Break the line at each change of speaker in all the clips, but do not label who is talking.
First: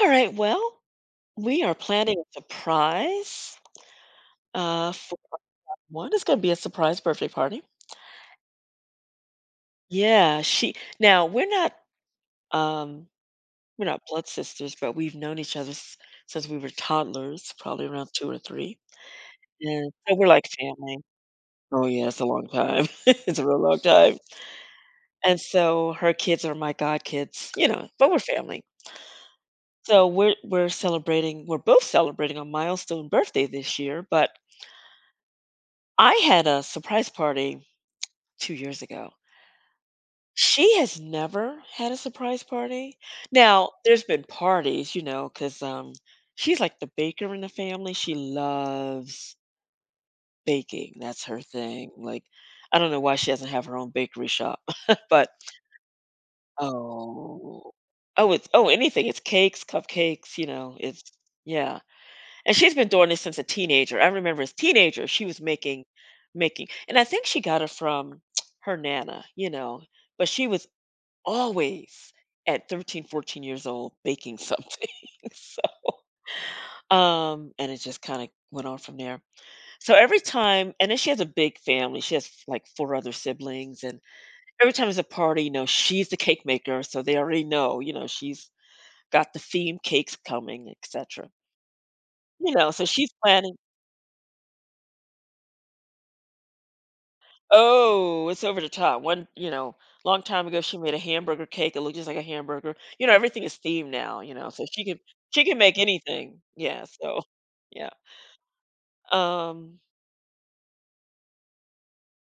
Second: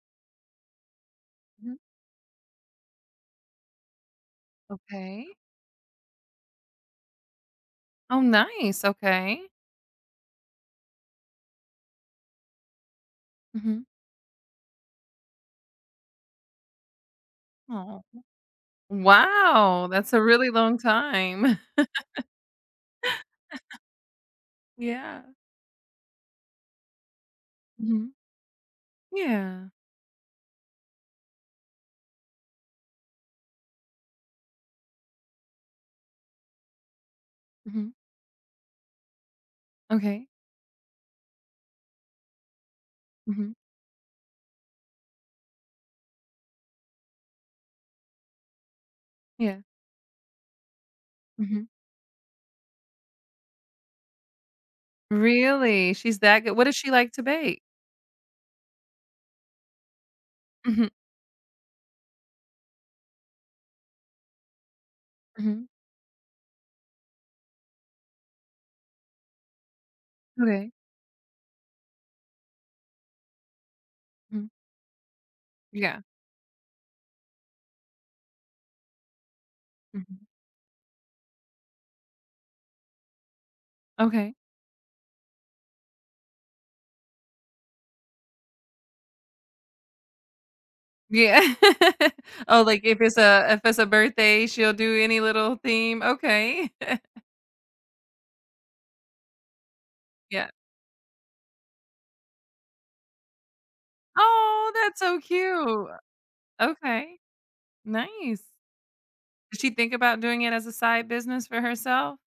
All right. Well, we are
Mhm.
planning a surprise. For
Okay.
one, it's going to be a surprise birthday party.
Oh, nice, okay.
Yeah, she. Now we're not um we're
Mhm.
not blood sisters, but we've known each other since we were toddlers, probably
Oh,
around two or three,
wow,
and
that's
so
a
we're like
really long
family.
time.
Oh yeah, it's a long time. It's a real long time.
Yeah.
And so her kids are my god kids, you know, but
Mhm.
we're family.
Yeah.
So we're celebrating. We're both celebrating a milestone birthday this year, but I had a surprise party
Mhm.
2 years ago.
Okay.
She has never had a surprise party.
Mhm.
Now, there's been parties, you know, 'cause, she's like the baker in the family. She loves
Yeah.
baking. That's her
Mhm.
thing. Like, I don't know why she doesn't have her own bakery shop, but
Really? She's that good? What does she like to bake?
oh. Oh, it's anything. It's cakes, cupcakes, you know,
Mhm.
it's yeah. And she's been doing this since a teenager. I remember as a teenager, she was
Mhm.
making and I think she got it from her nana, you know, but she was
Okay.
always at 13, 14 years old baking
Mhm.
something. So,
Yeah.
and it just kind of went on from there. So every
Mhm.
time, and then she has a big family. She has like four other siblings, and
Okay.
every time there's a party, you know, she's the cake maker, so they already know, you know, she's got the theme cakes coming, etc.
Yeah.
You
Oh,
know,
like,
so
if
she's
it's a
planning
if it's a birthday, she'll do any little theme? Okay.
oh, it's over the top. One, you know, long time
Yeah.
ago she made a hamburger cake. It looked just like a hamburger. You know, everything is themed now, you know. So
Oh,
she
that's
can
so
she can make
cute.
anything. Yeah,
Okay.
so yeah.
Nice. Did she
Um
think about doing it as a side business for herself?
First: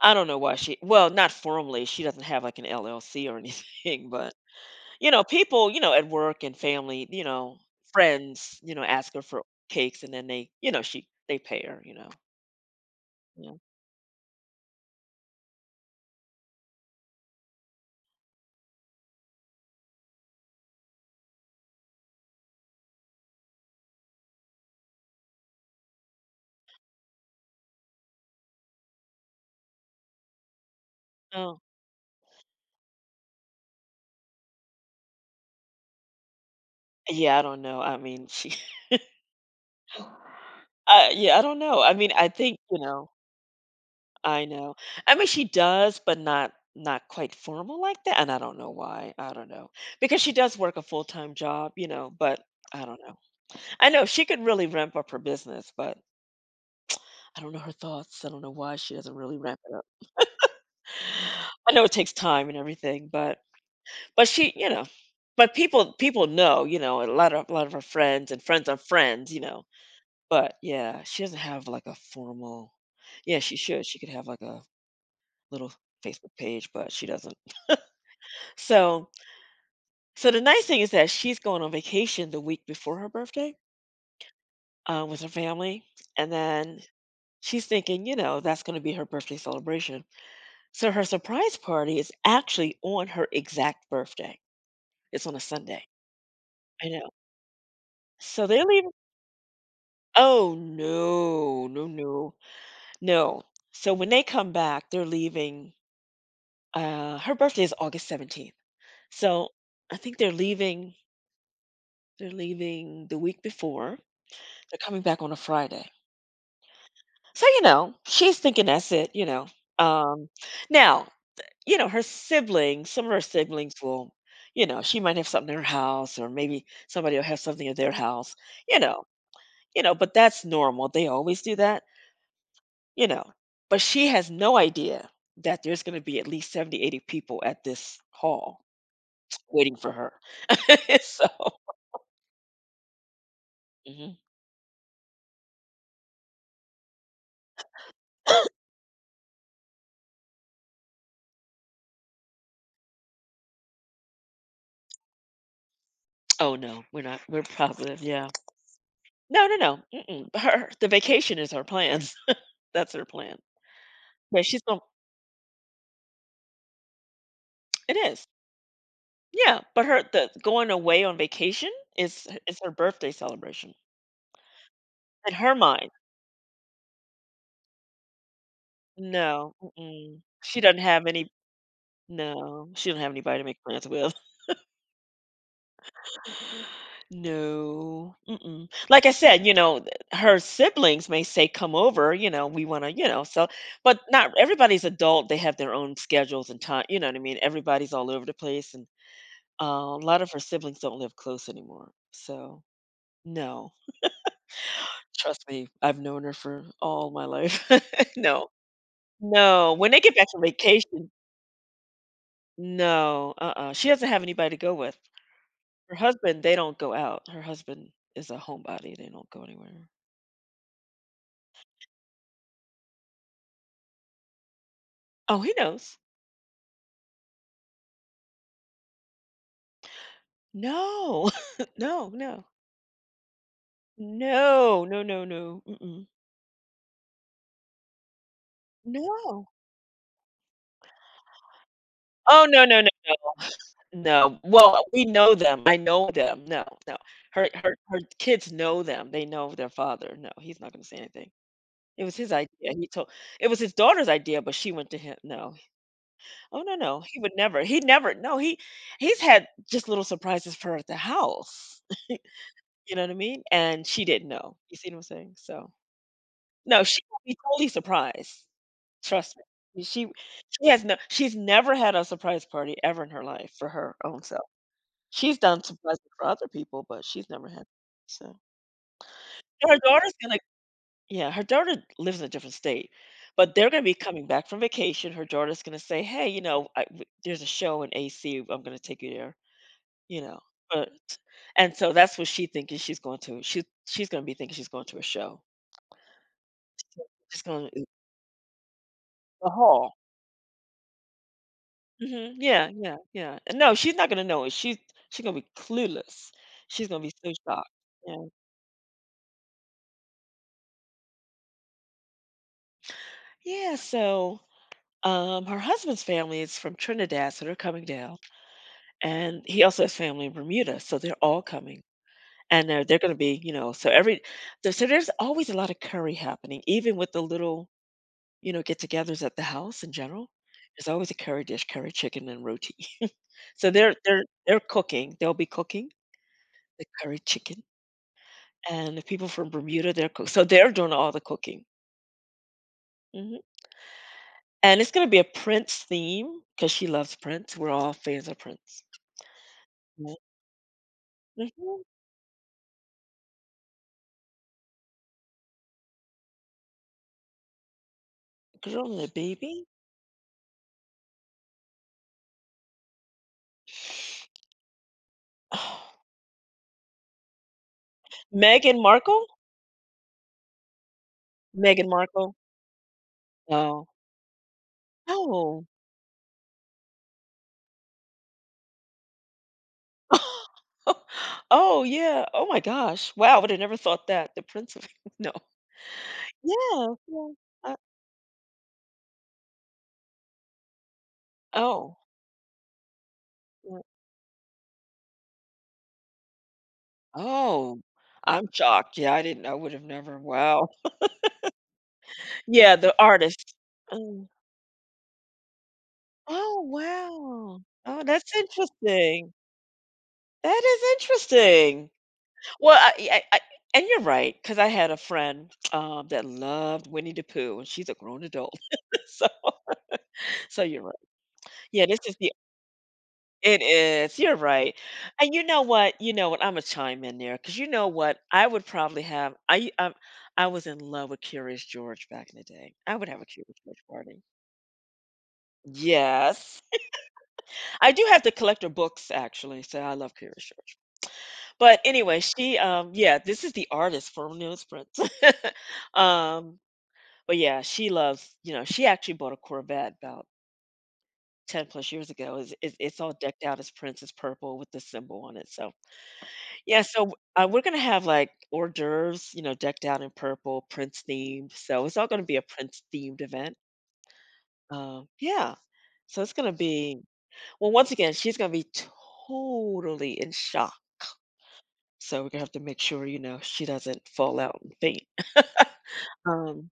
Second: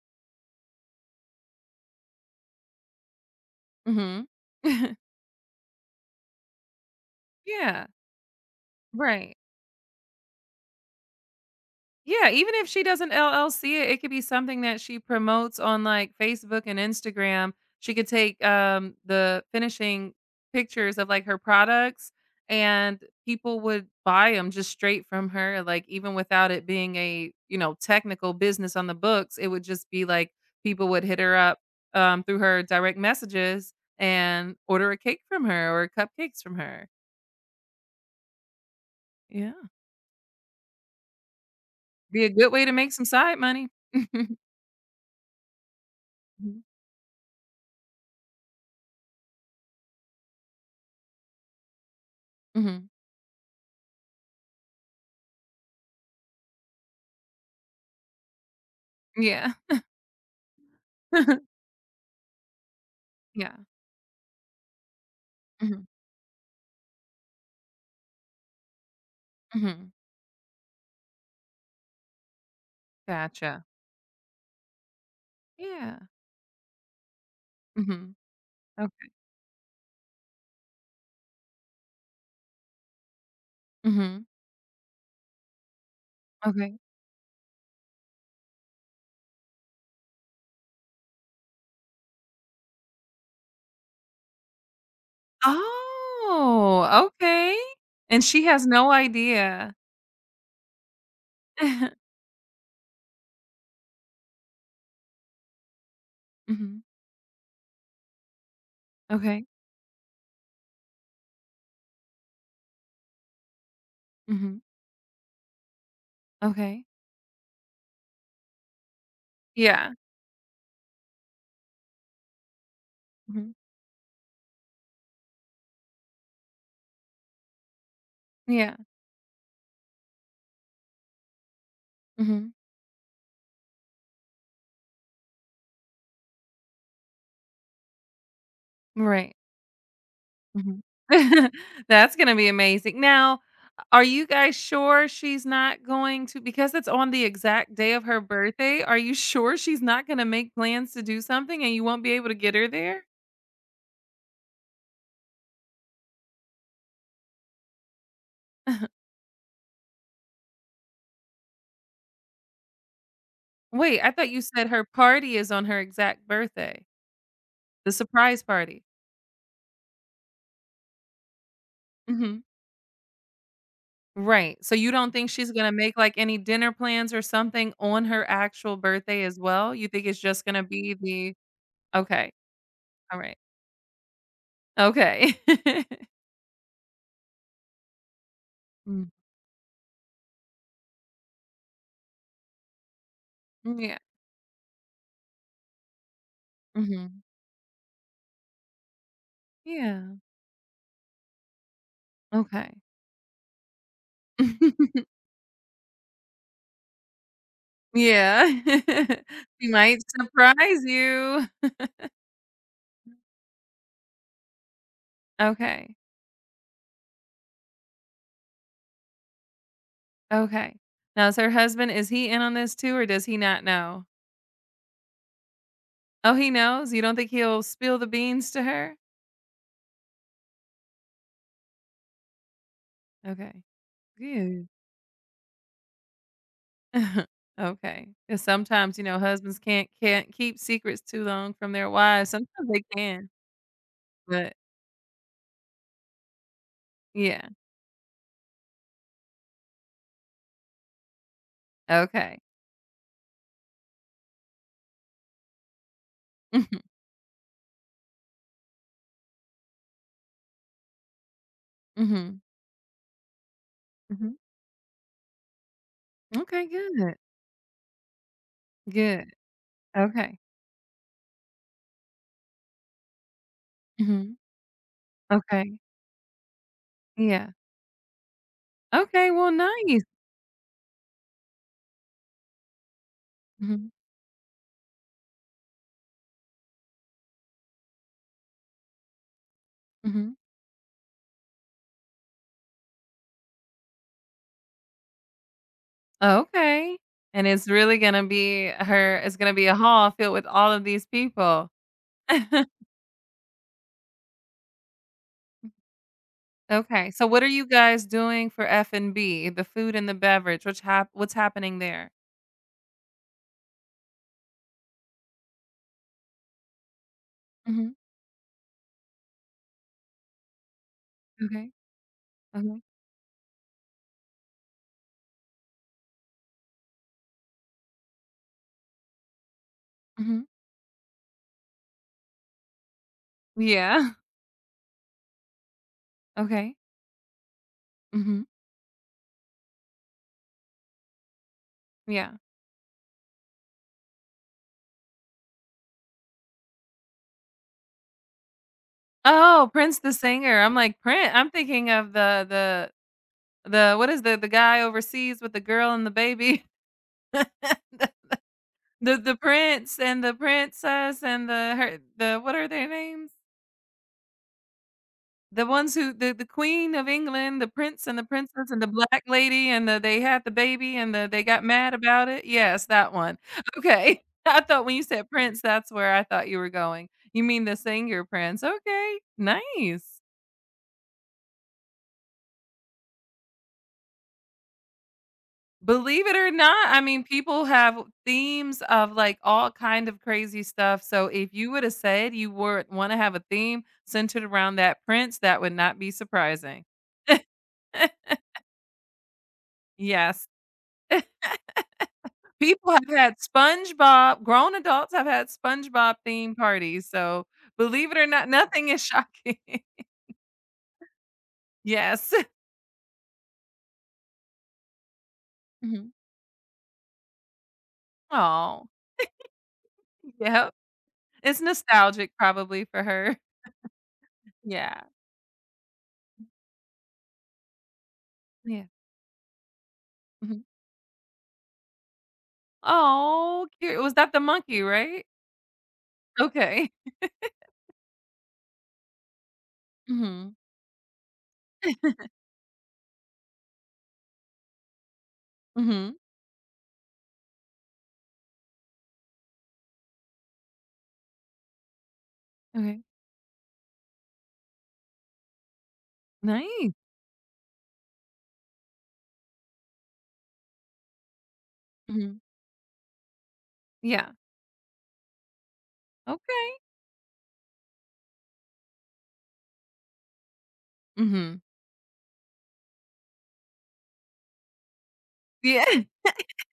I don't know why she well, not formally. She doesn't have like an LLC or anything,
Mhm.
but you know, people, you know, at work and family, you know,
Yeah,
friends, you know, ask her
right.
for cakes and then they, you know, she they pay her, you know.
Yeah, even if she doesn't
Yeah.
LLC it, it could be something that she promotes on, like, Facebook and Instagram. She could take the finishing pictures of, like, her products, and people would buy them just straight from her, like, even without it being a, technical business on the books. It would just be like people would hit her up
Oh.
through her direct messages and order a cake from her, or cupcakes from her.
Yeah, I don't know. I mean, she
Yeah.
I yeah, I don't know. I mean,
Be
I
a good
think,
way to
you
make some side money.
know. I mean, she does, but not quite formal like that, and I don't know why. I don't know. Because she does work a full-time job, you know, but I
Mhm.
don't know. I know she could really ramp up her business, but I don't know her thoughts. I don't know why she doesn't really
Yeah.
ramp it up. I know it takes time and everything,
Yeah.
but she, you know, but
Mhm,
people know, you know, a lot of her friends and friends of friends, you know.
mhm.
But yeah, she doesn't have like a formal. Yeah, she
Gotcha.
should. She could have like a little
Yeah.
Facebook page, but she doesn't.
Mhm.
So,
Okay.
so the nice thing is that she's going on vacation the week before her birthday
Mhm.
with her family, and
Okay.
then she's thinking, you know, that's going to be her birthday celebration. So her surprise party is actually on her exact birthday. It's on a Sunday. I know.
Oh, okay. And she
So they're
has no
leaving.
idea.
Oh no, no, no, no. So when they come back, they're leaving.
Mhm.
Her birthday is August 17th.
Okay.
So I think they're leaving. They're leaving the week before.
Mhm.
They're coming back on a Friday.
Okay.
So, you know, she's thinking that's it, you know.
Yeah.
Um, now, you know, her siblings, some of her
Mhm.
siblings will, you know, she might have something in her house, or maybe somebody will have something at their house,
Yeah.
you know, you know, but that's normal. They always do that,
Mhm.
you know. But she has no idea that there's going to be at least 70, 80 people at this hall
Right.
waiting for her.
Mhm.
So,
That's gonna be amazing. Now, are
mhm.
you guys sure she's not going to, because it's on the exact day of her birthday, are you sure she's not gonna make plans to do something and you won't be able to get her there?
Oh no, we're not, we're positive. Yeah. No, no, no. Mm-mm. Her, the vacation is her plans. That's her plan.
Wait, I thought
Yeah,
you
she's
said
going
her
to
party is on her exact birthday, the
it is.
surprise party.
Yeah, but her the going away on vacation is h
Mhm.
is her birthday celebration.
Right, so you don't think
In
she's
her
gonna
mind,
make, like, any dinner plans or something on her actual birthday as
no,
well? You think it's
mm-mm.
just
She
gonna
doesn't
be
have any
the okay,
no, she don't have
alright,
anybody to make plans with.
okay.
No, mm-mm. Like I
Mm,
said, you know, th her siblings may say, "Come over," you know, "We wanna" you know, so but
yeah,
not everybody's adult, they have their own schedules and time you know what I
mhm,
mean? Everybody's all over the place, and, uh, a
yeah,
lot of her siblings don't live close anymore, so,
okay.
no. Trust me, I've known her for all my life.
Yeah,
No.
she
No, when
might
they get back from
surprise
vacation
you.
no, uh-uh, she doesn't have anybody to go with. Her
Okay,
husband, they don't go out. Her husband is a homebody, they don't go anywhere.
okay. Now is her husband, is he in on this too, or does he not know?
Oh, he knows.
Oh, he knows? You don't think he'll spill the beans to her?
No. No, no.
Okay. Good.
No, no, no, no, mm-mm.
Okay. 'Cause sometimes, you know,
No.
husbands can't keep secrets too long from their wives.
Oh, no,
Sometimes
no,
they
no,
can,
no, no.
but
Well, we know them, I know them. No, no.
yeah.
Her kids know them, they know their father. No, he's not gonna say anything. It was his
Okay.
idea, he told it was his daughter's idea, but she went to him no. Oh, no,
Mhm,
no, he would never he never no, he he's had just little surprises for her at the house.
mhm,
You know what I mean? And she didn't
mhm.
know. You see what I'm saying? So
Okay,
no, she will
good.
be totally surprised.
Good.
Trust me.
Okay.
She has no she's never had a surprise party ever in her life for her own
Mhm.
self. She's done
Okay.
surprises for other people, but she's never
Yeah.
had so.
Okay, well,
Her
nice.
daughter's gonna yeah, her daughter lives in a different state, but they're going to
Mhm,
be coming back from vacation. Her daughter's going to say, "Hey, you know, I, there's a show in AC. I'm going to take you there." You
mhm.
know, but and so that's what she thinking she's going to. She's going to be thinking she's going to a show.
Okay.
She's
And it's
going to
really gonna be her, it's
the
gonna be a
hall.
hall filled with all of these people.
Hmm, yeah, yeah, yeah. And no, she's not going to know it. She's going to be clueless. She's going to
Okay,
be
so
so
what are you
shocked.
guys
Yeah.
doing for F&B? The food and the beverage, what's happening there?
Yeah. So, her husband's family is from Trinidad, so they're coming
Mhm,
down. And he also has family in Bermuda, so they're all
okay,
coming. And
okay,
they're gonna be, you know, so every there so there's always a lot of curry happening, even with the little, you know, get-togethers at the house in general.
mhm,
There's always a curry dish, curry chicken and roti. So they're
yeah,
they're they're cooking. They'll be cooking
okay,
the curry chicken,
mhm,
and the people from Bermuda, they're cook so they're doing all the cooking.
yeah.
Mhm. And it's gonna be a Prince theme because she loves Prince. We're all fans of Prince.
Oh, Prince the
Mhm.
singer, I'm like, Prince. I'm
Mhm.
thinking of the what is the guy overseas with the girl and the baby?
Girl and the
The the
baby.
prince and the princess and the her the what are their names? The ones who the Queen of England, the Prince and the Princess,
Meghan
and the black
Markle?
lady, and the they had the baby, and the they got
Meghan
mad about
Markle?
it? Yes, that one.
Oh.
Okay. I thought when you said Prince,
Oh.
that's where I thought you were going. You mean the singer Prince. Okay, nice.
Oh, yeah. Oh my gosh. Wow, would have never thought that. The Prince of no.
Believe it or not,
Yeah,
I mean,
yeah.
people
I
have themes of, like, all kind of crazy stuff, so if you woulda
oh,
said you would wanna have a
yeah.
theme centered around that prince, that would not be surprising.
Oh, I'm shocked. Yeah, I didn't I would have never
Yes.
wow. Yeah,
People
the
have had
artist. Oh.
SpongeBob, grown adults have had SpongeBob themed
Oh,
parties, so
wow. Oh,
believe it or
that's
not, nothing is
interesting.
shocking.
That is interesting.
Yes.
Well, I and you're right, right because I had a friend,
Mhm.
that loved Winnie the Pooh, and she's a grown adult.
Aw,
So so
yep.
you're
It's
yeah, this is the
nostalgic probably for her.
it is. You're right.
Yeah,
And you know what? You know what? I'm gonna chime in there because you know what? I would
yeah.
probably have. I
Mhm.
was in love with Curious George back in the day. I would have a Curious
Aw,
George
cute. Was
party.
that the monkey, right?
Yes,
Okay.
I do have to collect her books actually. So I love Curious
Mhm,
George. But anyway, she yeah, this is the artist for Newsprints.
mhm.
um, but yeah, she loves. You know, she actually bought a Corvette about. 10 plus years ago is it's
Okay.
all decked out as princess purple with the symbol on it so yeah,
Nice.
so we're gonna have like hors d'oeuvres, you know, decked out in purple, Prince themed. So it's all gonna be
Mhm.
a Prince themed event.
Yeah.
Yeah, so it's gonna
Okay.
be well. Once again, she's gonna be totally in shock.
Mhm.
So we're gonna have to make sure, you know, she doesn't fall out and faint.
Yeah.
Um,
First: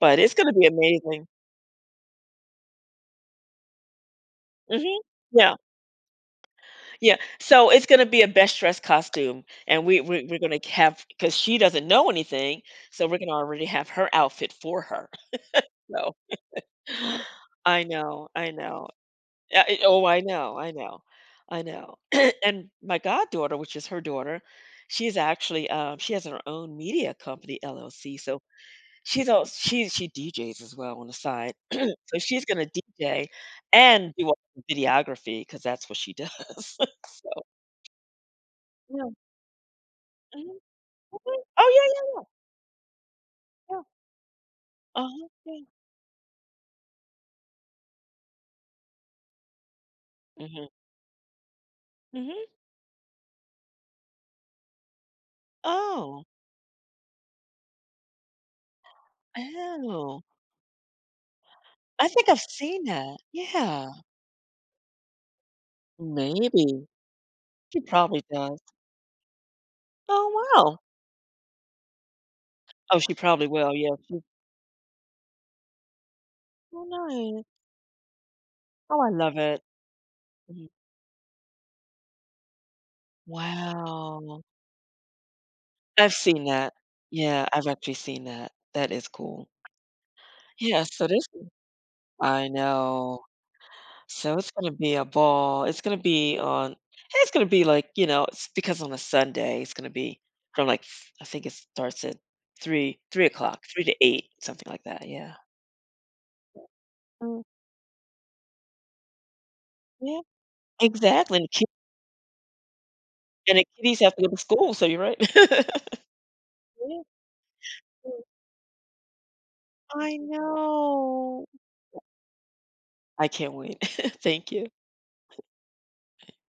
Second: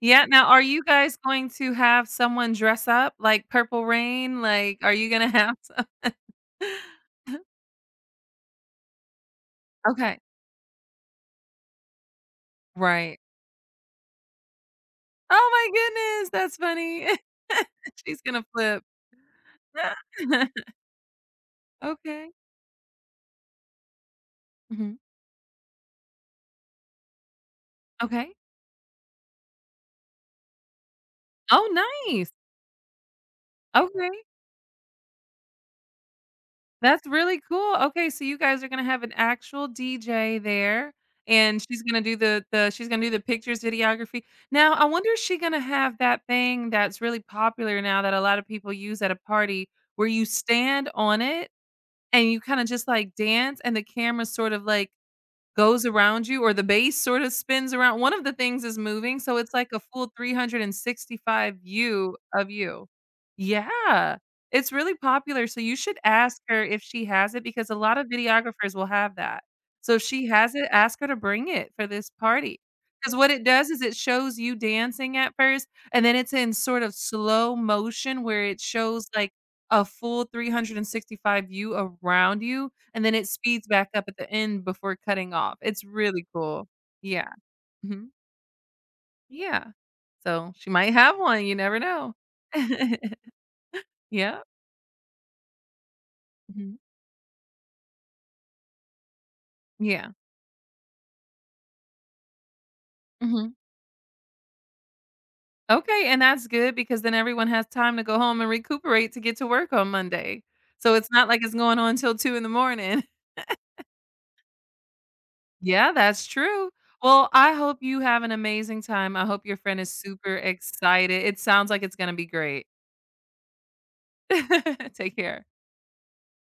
but
Yeah,
it's
now
gonna
are
be
you guys
amazing.
going to have someone dress up like Purple Rain? Like, are
Hmm,
you gonna
yeah,
have some
yeah. So it's gonna be a best dressed costume, and we
Okay.
we're gonna have because she doesn't know anything, so we're
Right.
gonna already have her outfit for her.
Oh my goodness, that's funny.
I
She's
know,
gonna
I
flip.
know. Oh, I know, I know, I know.
Okay.
And my goddaughter, which is her daughter,
Mhm.
she's actually she has her own media company LLC.
Okay.
So she's all she DJs as well on the side.
Oh,
So
nice.
she's gonna DJ
Okay.
and do all the videography because that's what she does.
That's
So
really cool. Okay, so you guys are gonna have
yeah.
an actual DJ
Mhm.
there,
Mhm.
and
Oh
she's
yeah,
gonna
yeah,
do
yeah.
the she's gonna do the pictures,
Yeah.
videography. Now, I wonder, is
Uh-huh.
she gonna
Yeah.
have that thing that's really popular now that a lot of people use at a party where you
Mm-hmm.
stand on it and you
Mm-hmm.
kinda just, like, dance and the camera's sort of like goes
Oh.
around you, or the base sort of spins around, one of the things is moving, so it's like a full
Oh.
365
I
view
think I've
of
seen
you.
that. Yeah.
Yeah, it's really popular, so you should ask her if
Maybe.
she has it because a
She
lot of
probably does.
videographers will have that. So if she
Oh,
has it,
wow.
ask her to bring it for this party,
Oh, she
because what it
probably
does
will,
is
yeah,
it
she
shows you dancing at first, and then it's in sort
oh,
of
nice.
slow motion where it
Oh, I
shows, like,
love it.
a full
Mhm.
365 view around you, and then it speeds back up at the
Wow.
end before cutting off. It's
I've
really
seen
cool.
that.
Yeah.
Yeah, I've actually
Mhm.
seen that. That is cool.
Yeah. So, she
Yeah,
might
so
have
this
one, you never know.
I know. So
Yeah.
it's gonna be a ball. It's gonna be on
Mhm.
it's gonna be, like, you know, it's because on a Sunday, it's gonna
Yeah.
be from, like, f I think it starts at 3
Mhm.
o'clock, 3 to 8, something like that, yeah.
Okay, and that's good because then
Mm,
everyone has time to go home and recuperate to get to work on
yeah,
Monday. So, it's not
exactly,
like
and the
it's
ki
going on till 2 in the morning.
and the kiddies have to go to school, so you're right.
Yeah,
Thank
that's true. Well, I hope you
you.
have an amazing time. I hope your friend is
I
super excited. It
know.
sounds like it's gonna be great.
I can't wait. Thank you.
Take care.